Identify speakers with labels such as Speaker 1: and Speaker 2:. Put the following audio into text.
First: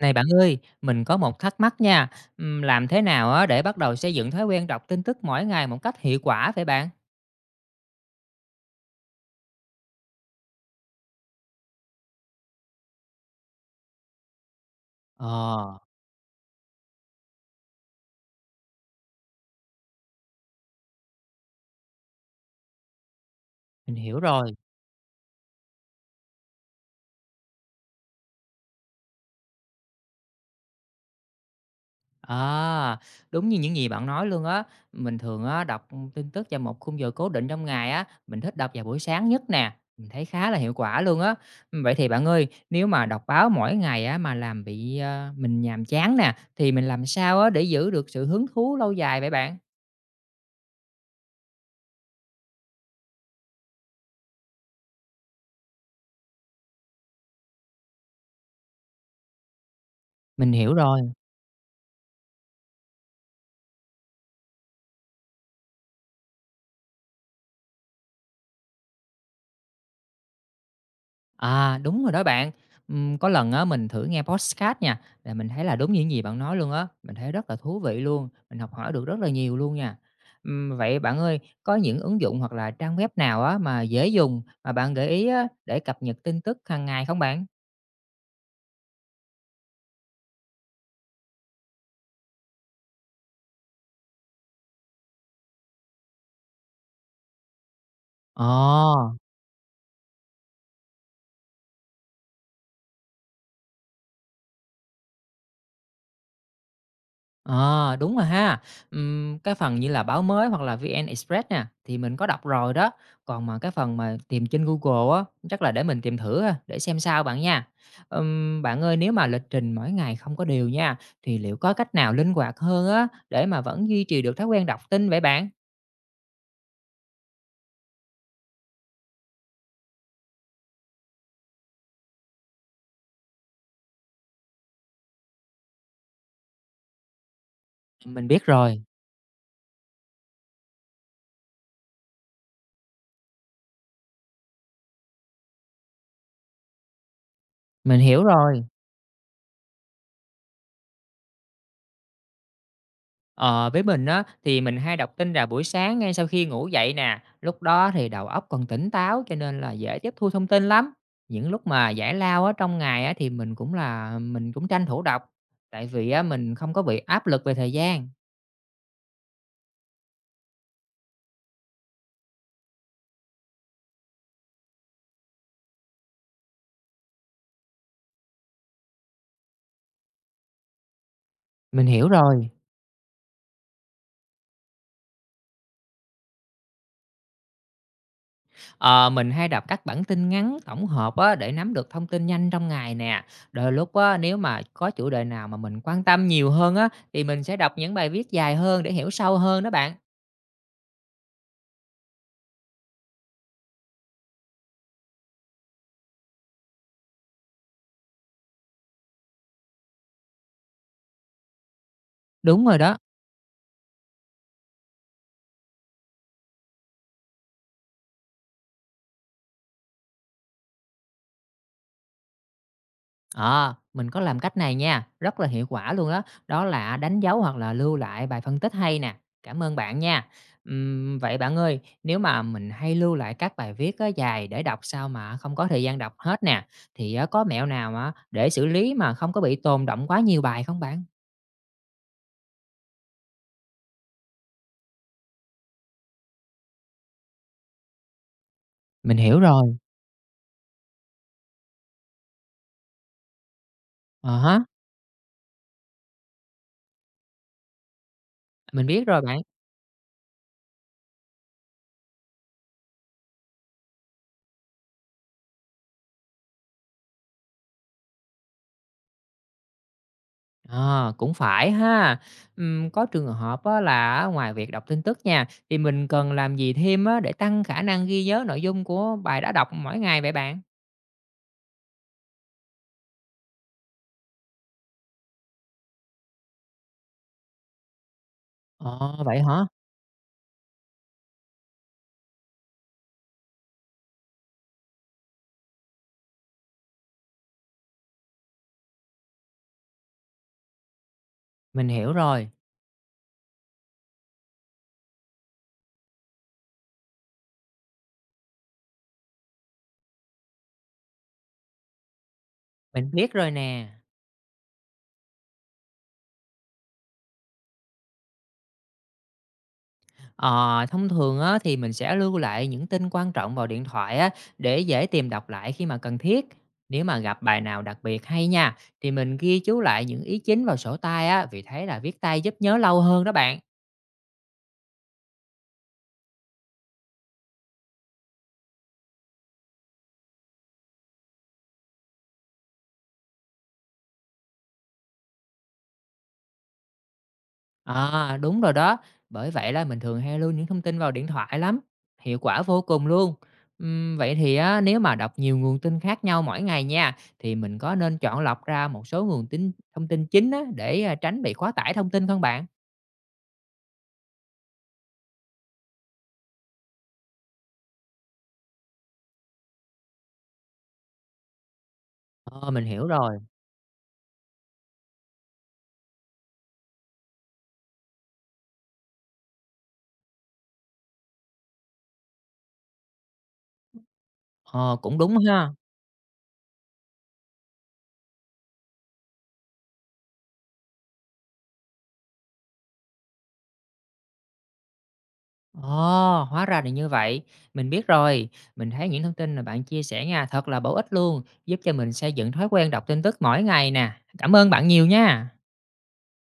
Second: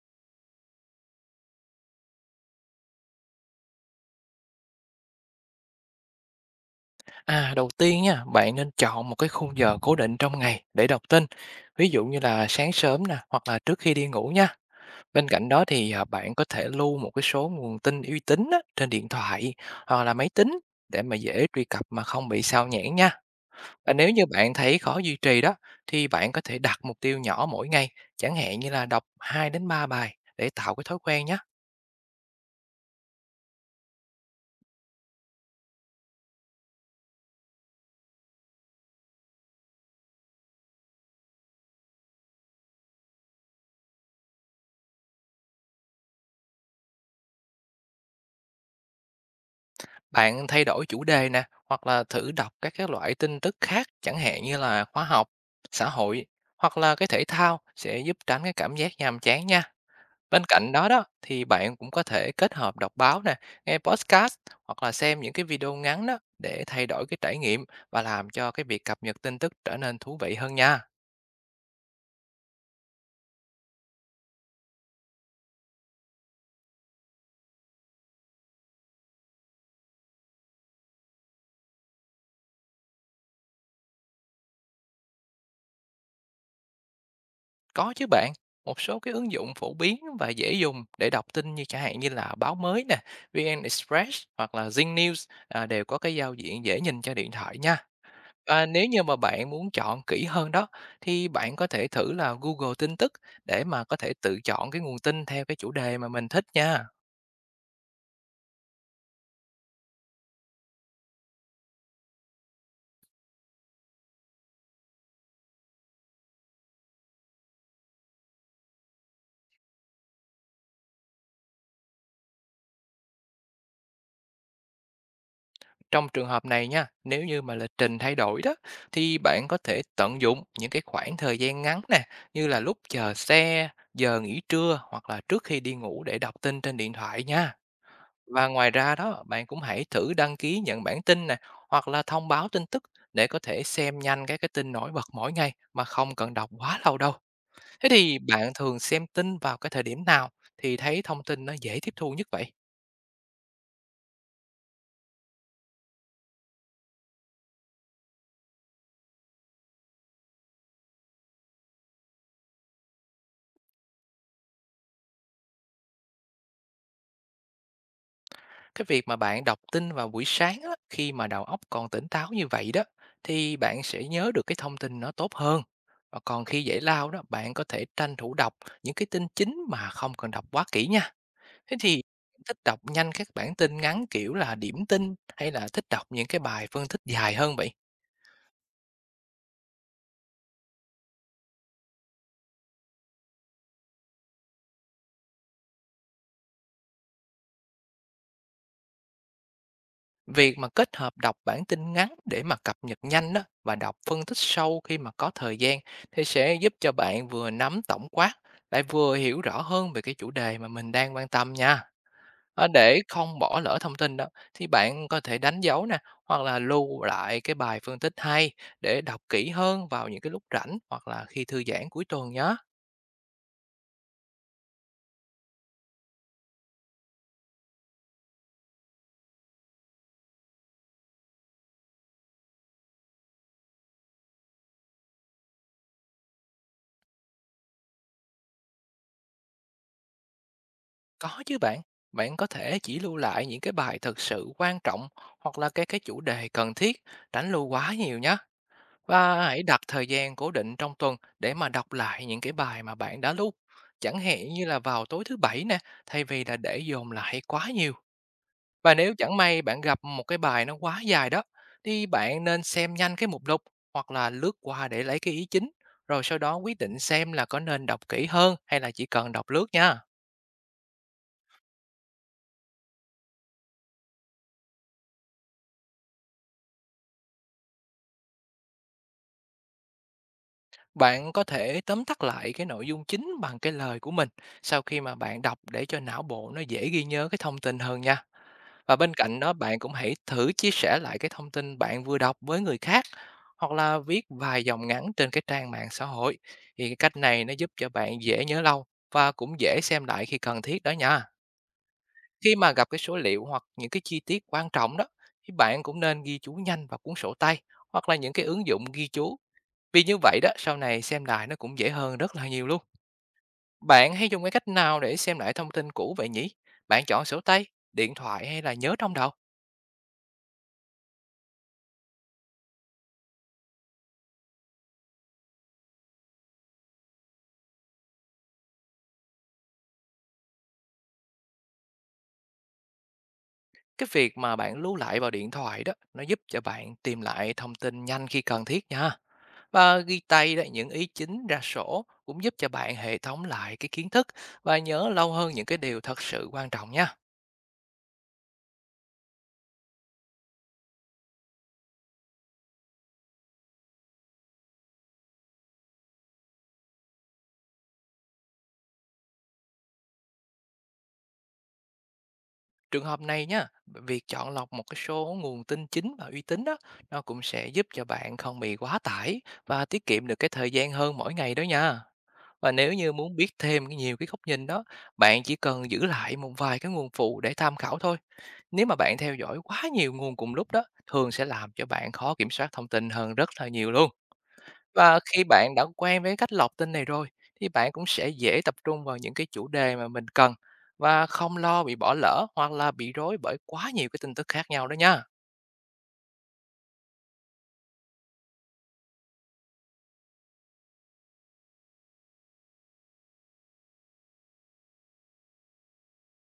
Speaker 1: Này bạn ơi, mình có một thắc mắc nha. Làm thế nào á để bắt đầu xây dựng thói quen đọc tin tức mỗi ngày một cách hiệu quả vậy bạn?
Speaker 2: À, đầu tiên nha, bạn nên chọn một cái khung giờ cố định trong ngày để đọc tin. Ví dụ như là sáng sớm nè, hoặc là trước khi đi ngủ nha. Bên cạnh đó
Speaker 1: Ờ,
Speaker 2: thì bạn có thể lưu một cái số nguồn tin uy tín á, trên điện thoại hoặc là máy tính để mà dễ truy cập mà không bị sao nhãng nha. Và
Speaker 1: mình
Speaker 2: nếu
Speaker 1: hiểu
Speaker 2: như
Speaker 1: rồi.
Speaker 2: bạn thấy khó duy trì đó thì bạn có thể đặt mục tiêu nhỏ mỗi ngày, chẳng hạn như là đọc 2 đến 3 bài để tạo cái thói quen nhé.
Speaker 1: À, đúng như những gì bạn nói luôn á. Mình thường á, đọc tin tức vào một khung giờ cố định trong ngày á. Mình thích đọc vào buổi sáng nhất nè. Mình thấy khá là hiệu quả luôn á. Ừ, vậy thì bạn ơi, nếu mà đọc báo mỗi ngày á, mà làm bị mình nhàm chán nè, thì mình làm sao á, để giữ được sự hứng thú lâu dài vậy bạn?
Speaker 2: Bạn thay đổi chủ đề nè, hoặc là thử đọc các cái loại tin tức khác, chẳng hạn như là khoa học, xã hội hoặc là cái thể thao sẽ giúp tránh cái cảm giác nhàm chán nha. Bên
Speaker 1: Mình
Speaker 2: cạnh
Speaker 1: hiểu
Speaker 2: đó
Speaker 1: rồi.
Speaker 2: đó thì bạn cũng có thể kết hợp đọc báo nè, nghe podcast hoặc là xem những cái video ngắn đó để thay đổi cái trải nghiệm và làm cho cái việc cập nhật tin tức trở nên thú vị hơn nha.
Speaker 1: À, đúng rồi đó bạn. Có lần á mình thử nghe podcast nha, là mình thấy là đúng như những gì bạn nói luôn á, mình thấy rất là thú vị luôn, mình học hỏi được rất là nhiều luôn nha. Vậy bạn ơi, có những ứng dụng hoặc là trang web nào á mà dễ dùng mà bạn gợi ý á để cập nhật tin tức hàng ngày không bạn?
Speaker 2: Có chứ bạn, một số cái ứng dụng phổ biến và dễ dùng để đọc tin như chẳng hạn như là báo mới nè, VN Express hoặc là Zing News à, đều có cái giao diện dễ nhìn cho điện thoại nha.
Speaker 1: Ờ.
Speaker 2: Và nếu như mà bạn muốn chọn kỹ hơn đó thì bạn có thể thử là Google tin tức để mà có thể tự chọn cái nguồn tin theo cái chủ đề mà mình thích nha.
Speaker 1: Ờ, đúng rồi ha. Cái phần như là báo mới hoặc là VN Express nè, thì mình có đọc rồi đó. Còn mà cái phần mà tìm trên Google á, chắc là để mình tìm thử ha, để xem sao bạn nha. Bạn ơi, nếu mà lịch trình mỗi ngày không có điều nha, thì liệu có cách nào linh hoạt hơn á, để mà vẫn duy trì được thói quen đọc tin vậy bạn?
Speaker 2: Trong trường hợp này nha, nếu như mà lịch trình thay đổi đó thì bạn có thể tận dụng những cái khoảng thời gian ngắn nè, như là lúc chờ xe, giờ nghỉ trưa hoặc là trước khi đi ngủ để đọc tin trên điện thoại nha.
Speaker 1: Mình biết
Speaker 2: Và ngoài
Speaker 1: rồi,
Speaker 2: ra đó, bạn cũng hãy thử đăng ký nhận bản tin nè hoặc là thông báo tin tức để có thể xem nhanh các cái tin nổi bật mỗi ngày mà không cần đọc quá lâu đâu. Thế
Speaker 1: mình
Speaker 2: thì
Speaker 1: hiểu
Speaker 2: bạn
Speaker 1: rồi.
Speaker 2: thường xem tin vào cái thời điểm nào thì thấy thông tin nó dễ tiếp thu nhất vậy?
Speaker 1: Ờ, với mình á, thì mình hay đọc tin vào buổi sáng ngay sau khi ngủ dậy nè, lúc đó thì đầu óc còn tỉnh táo cho nên là dễ tiếp thu thông tin lắm. Những lúc mà giải lao á, trong ngày á, thì mình cũng tranh thủ đọc, tại vì á, mình không có bị áp lực về thời gian.
Speaker 2: Cái việc mà bạn đọc tin vào buổi sáng á, khi mà đầu óc còn tỉnh táo như vậy đó thì bạn sẽ nhớ được cái thông tin nó tốt hơn. Và còn khi giải lao đó, bạn có thể tranh thủ đọc những cái tin chính mà không cần đọc quá kỹ nha. Thế
Speaker 1: Mình
Speaker 2: thì
Speaker 1: hiểu rồi.
Speaker 2: thích đọc nhanh các bản tin ngắn kiểu là điểm tin hay là thích đọc những cái bài phân tích dài hơn vậy?
Speaker 1: Ờ, mình hay đọc các bản tin ngắn tổng hợp á, để nắm được thông tin nhanh trong ngày nè. Đôi lúc á, nếu mà có chủ đề nào mà mình quan tâm nhiều hơn á, thì mình sẽ đọc những bài viết dài hơn để hiểu sâu hơn đó bạn.
Speaker 2: Việc mà kết hợp đọc bản tin ngắn để mà cập nhật nhanh đó và đọc phân tích sâu khi mà có thời gian thì sẽ giúp cho bạn vừa nắm tổng quát lại vừa hiểu rõ hơn về cái chủ đề mà mình đang quan tâm nha.
Speaker 1: Đúng
Speaker 2: Ờ,
Speaker 1: rồi đó.
Speaker 2: để không bỏ lỡ thông tin đó thì bạn có thể đánh dấu nè hoặc là lưu lại cái bài phân tích hay để đọc kỹ hơn vào những cái lúc rảnh hoặc là khi thư giãn cuối tuần nhé.
Speaker 1: Ờ, mình có làm cách này nha, rất là hiệu quả luôn đó, đó là đánh dấu hoặc là lưu lại bài phân tích hay nè. Cảm ơn bạn nha. Vậy bạn ơi, nếu mà mình hay lưu lại các bài viết á, dài để đọc sao mà không có thời gian đọc hết nè, thì á, có mẹo nào á, để xử lý mà không có bị tồn động quá nhiều bài không bạn?
Speaker 2: Có chứ bạn, bạn có thể chỉ lưu lại những cái bài thật sự quan trọng hoặc là cái chủ đề cần thiết, tránh lưu quá nhiều nhé.
Speaker 1: Mình hiểu
Speaker 2: Và hãy
Speaker 1: rồi.
Speaker 2: đặt thời gian cố định trong tuần để mà đọc lại những cái bài mà bạn đã lưu. Chẳng
Speaker 1: Ờ
Speaker 2: hạn
Speaker 1: há,
Speaker 2: như là vào tối thứ bảy nè, thay vì là để dồn lại quá nhiều.
Speaker 1: mình
Speaker 2: Và
Speaker 1: biết
Speaker 2: nếu
Speaker 1: rồi
Speaker 2: chẳng
Speaker 1: bạn.
Speaker 2: may bạn gặp một cái bài nó quá dài đó, thì bạn nên xem nhanh cái mục lục hoặc là lướt qua để lấy cái ý chính, rồi sau đó quyết định xem là có nên đọc kỹ hơn hay là chỉ cần đọc lướt nha.
Speaker 1: Ờ, cũng phải ha. Có trường hợp á là á ngoài việc đọc tin tức nha, thì mình cần làm gì thêm á để tăng khả năng ghi nhớ nội dung của bài đã đọc mỗi ngày vậy bạn?
Speaker 2: Bạn có thể tóm tắt lại cái nội dung chính bằng cái lời của mình sau khi mà bạn đọc để cho não bộ nó dễ ghi nhớ cái thông tin hơn nha. Và bên
Speaker 1: Ồ,
Speaker 2: cạnh
Speaker 1: vậy
Speaker 2: đó
Speaker 1: hả?
Speaker 2: bạn cũng hãy thử chia sẻ lại cái thông tin bạn vừa đọc với người khác hoặc là viết vài dòng ngắn trên cái trang mạng xã hội. Thì cái cách này nó giúp cho bạn dễ nhớ lâu và cũng dễ xem lại khi cần thiết đó nha.
Speaker 1: Mình hiểu rồi,
Speaker 2: Khi mà gặp cái số liệu hoặc những cái chi tiết quan trọng đó thì bạn cũng nên ghi chú nhanh vào cuốn sổ tay hoặc là những cái ứng dụng ghi chú. Vì như vậy đó sau này xem lại nó cũng dễ hơn rất là nhiều luôn.
Speaker 1: mình biết rồi nè.
Speaker 2: Bạn hay dùng cái cách nào để xem lại thông tin cũ vậy nhỉ? Bạn chọn sổ tay, điện thoại hay là nhớ trong đầu?
Speaker 1: Ờ, thông thường á, thì mình sẽ lưu lại những tin quan trọng vào điện thoại á, để dễ tìm đọc lại khi mà cần thiết. Nếu mà gặp bài nào đặc biệt hay nha, thì mình ghi chú lại những ý chính vào sổ tay á, vì thấy là viết tay giúp nhớ lâu hơn đó bạn.
Speaker 2: Cái việc mà bạn lưu lại vào điện thoại đó, nó giúp cho bạn tìm lại thông tin nhanh khi cần thiết nha. Và ghi tay đấy những ý chính ra sổ cũng giúp cho bạn hệ thống lại cái kiến thức và nhớ lâu hơn những cái điều thật sự quan trọng nha.
Speaker 1: À, đúng rồi đó. Bởi vậy là mình thường hay lưu những thông tin vào điện thoại lắm, hiệu quả vô cùng luôn. Vậy thì á, nếu mà đọc nhiều nguồn tin khác nhau mỗi ngày nha, thì mình có nên chọn lọc ra một số nguồn tin thông tin chính á, để tránh bị quá tải thông tin không bạn?
Speaker 2: Trường hợp này nha, việc chọn lọc một cái số nguồn tin chính và uy tín đó, nó cũng sẽ giúp cho bạn không bị quá tải và tiết kiệm được cái thời gian hơn mỗi ngày đó nha.
Speaker 1: Ờ,
Speaker 2: Và
Speaker 1: mình
Speaker 2: nếu
Speaker 1: hiểu
Speaker 2: như muốn
Speaker 1: rồi.
Speaker 2: biết thêm cái nhiều cái góc nhìn đó, bạn chỉ cần giữ lại một vài cái nguồn phụ để tham khảo thôi. Nếu mà bạn theo dõi quá nhiều nguồn cùng lúc đó, thường sẽ làm cho bạn khó kiểm soát thông tin hơn rất là nhiều luôn.
Speaker 1: Ờ, cũng
Speaker 2: Và
Speaker 1: đúng
Speaker 2: khi
Speaker 1: ha.
Speaker 2: bạn đã quen với cách lọc tin này rồi, thì bạn cũng sẽ dễ tập trung vào những cái chủ đề mà mình cần và không lo bị bỏ lỡ hoặc là bị rối bởi quá nhiều cái tin tức khác nhau đó nha.
Speaker 1: Ồ, hóa ra là như vậy. Mình biết rồi. Mình thấy những thông tin mà bạn chia sẻ nha, thật là bổ ích luôn, giúp cho mình xây dựng thói quen đọc tin tức mỗi ngày nè. Cảm ơn bạn nhiều nha.